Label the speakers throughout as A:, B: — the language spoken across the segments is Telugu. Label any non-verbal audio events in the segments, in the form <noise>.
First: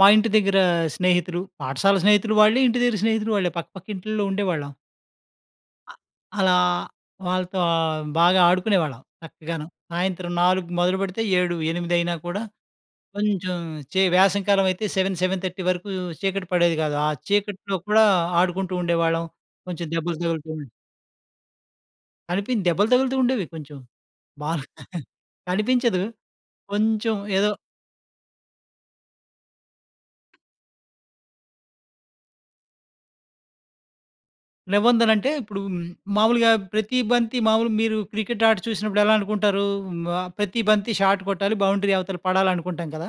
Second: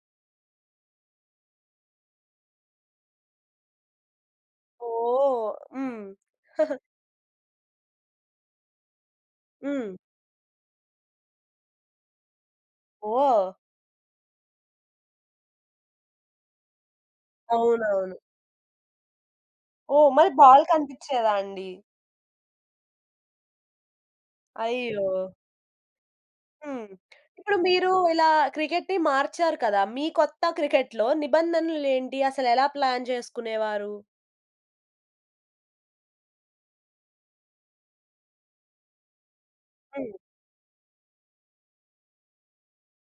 A: మా ఇంటి దగ్గరా స్నేహితులు పాఠశాల స్నేహితులు వాళ్ళే ఇంటి దగ్గర స్నేహితులు వాళ్ళే పక్క పక్క ఇంటిలో ఉండేవాళ్ళం.
B: ఓహ్!
A: అ
B: హ్మ్.
A: అలా
B: <chuckles>
A: వాళ్ళతో బాగా ఆడుకునేవాళ్ళం. చక్కగాను
B: హ్మ్.
A: సాయంత్రం 4 మొదలుపెడితే 7, 8 కూడా
B: ఓహ్!
A: కొంచెం చె వేసం కాలమైతే 7, 7:30 వరుకూ చీకటి పడేది గాదు. ఆ చీకట్లో కూడా
B: అవునవును.
A: ఆడుకుంటూ ఉండేవాళ్ళం కొంచెం
B: ఓహ్!
A: దెబ్బలు
B: మల్లి
A: తగులుతూ
B: బాల్ కనిపించేదా అండి?
A: అనిపి దెబ్బలు తగులుతూ ఉండేవి కొంచెం. బాగా
B: అయ్యో!
A: కనిపించదు.
B: హ్మ్.
A: కొంచుం ఏదో.
B: ఇప్పుడు మీరు ఇలా క్రికెట్‌ని మార్చారు కదా! మీ కొత్త క్రికెట్‌లో నిబంధనులేంటి? అసలు ఎలా ప్లాన్ చేసుకునేవారు?
A: లెవెన్దలంటే ఇప్పుడు మాములుగా ప్రతి బంతి మాములు మీరు క్రికెట్ ఆట చూసినప్పుడెలా అనుకుంటారూ
B: హ్మ్.
A: ఆహ్, ప్రతి బంతి షాట్ కొట్టాలి బౌండరీ అవతల పడాలనుకుంటాం కదా!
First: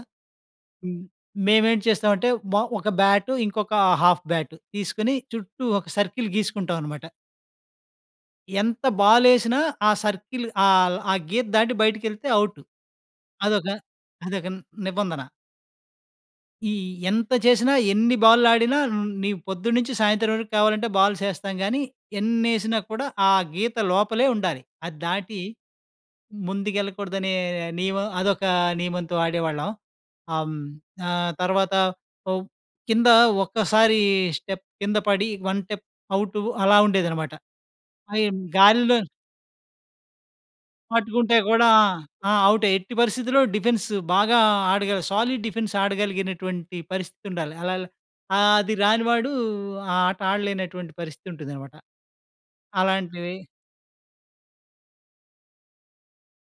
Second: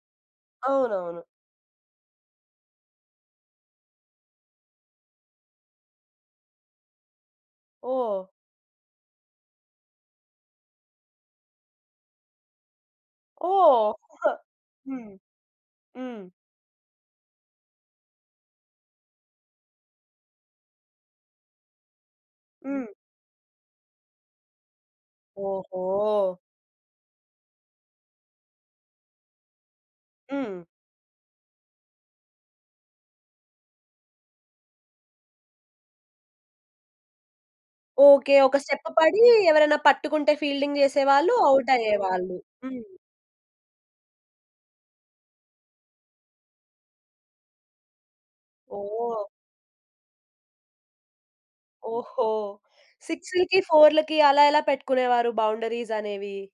A: హ్మ్.
B: అవునవును.
A: మేమేం చేస్తామంటే బ ఒక బ్యాటు ఇంకొక హాఫ్ బ్యాట్ తీసుకొని చుట్టూ ఒక సర్కిల్ గీసుకుంటామనమాట.
B: ఓహ్!
A: ఎంత బాలేసినా ఆ సర్కిల్ ఆహ్, ఆ గీత దాటి బయటికెళ్తే ఔట్. అదొక,
B: ఓహ్!
A: అదొక
B: హ్మ్.
A: నిబంధన.
B: హ్మ్.
A: ఈ ఎంత చేసినా ఎన్ని బాల్లాడినా ని పొద్దున్నుంచి సాయంత్రం వరుకు కావాలంటే బాల్సేస్తాం గానీ ఎన్నేసినా
B: హ్మ్.
A: కూడా ఆ గీత లోపలే ఉండాలి. అద్దాటి
B: ఓహో!
A: ముందుకెళ్ళకూడదనే నియమం అదొక నియమంతో ఆడేవాళ్ళం. ఆ‌మ్
B: హ్మ్.
A: ఆహ్, తర్వాత ఒ కింద ఒక్కసారీ స్టెప్ కింద పడి 1 స్టెప్ ఔటు అలా ఉండేదనమాట.
B: ఓకే.
A: అయిన్
B: ఒక స్టెప్
A: గాల్లో
B: పడీ ఎవరైనా పట్టుకుంటే ఫీల్డింగ్ చేసేవాళ్ళు
A: పట్టుకుంటే గూడా ఆ!
B: ఔటయ్యేవాళ్ళు.
A: ఔటే.
B: హ్మ్.
A: ఎట్టి పరిస్థితిలో డిఫెన్స్ బాగా ఆడగల సాలిడ్ డిఫెన్స్ ఆడగలిగినటువంటి పరిస్థితుండాలి అలల. ఆహ్, అది రాని
B: ఓహ్!
A: వాడు ఆ ఆట ఆడలేనటువంటి పరిస్థితుంటుందనమాట.
B: ఓహో!
A: అలాంటివి
B: 6, 4 అలా ఎలా పెట్టుకునేవారు బౌండరీసనేవి?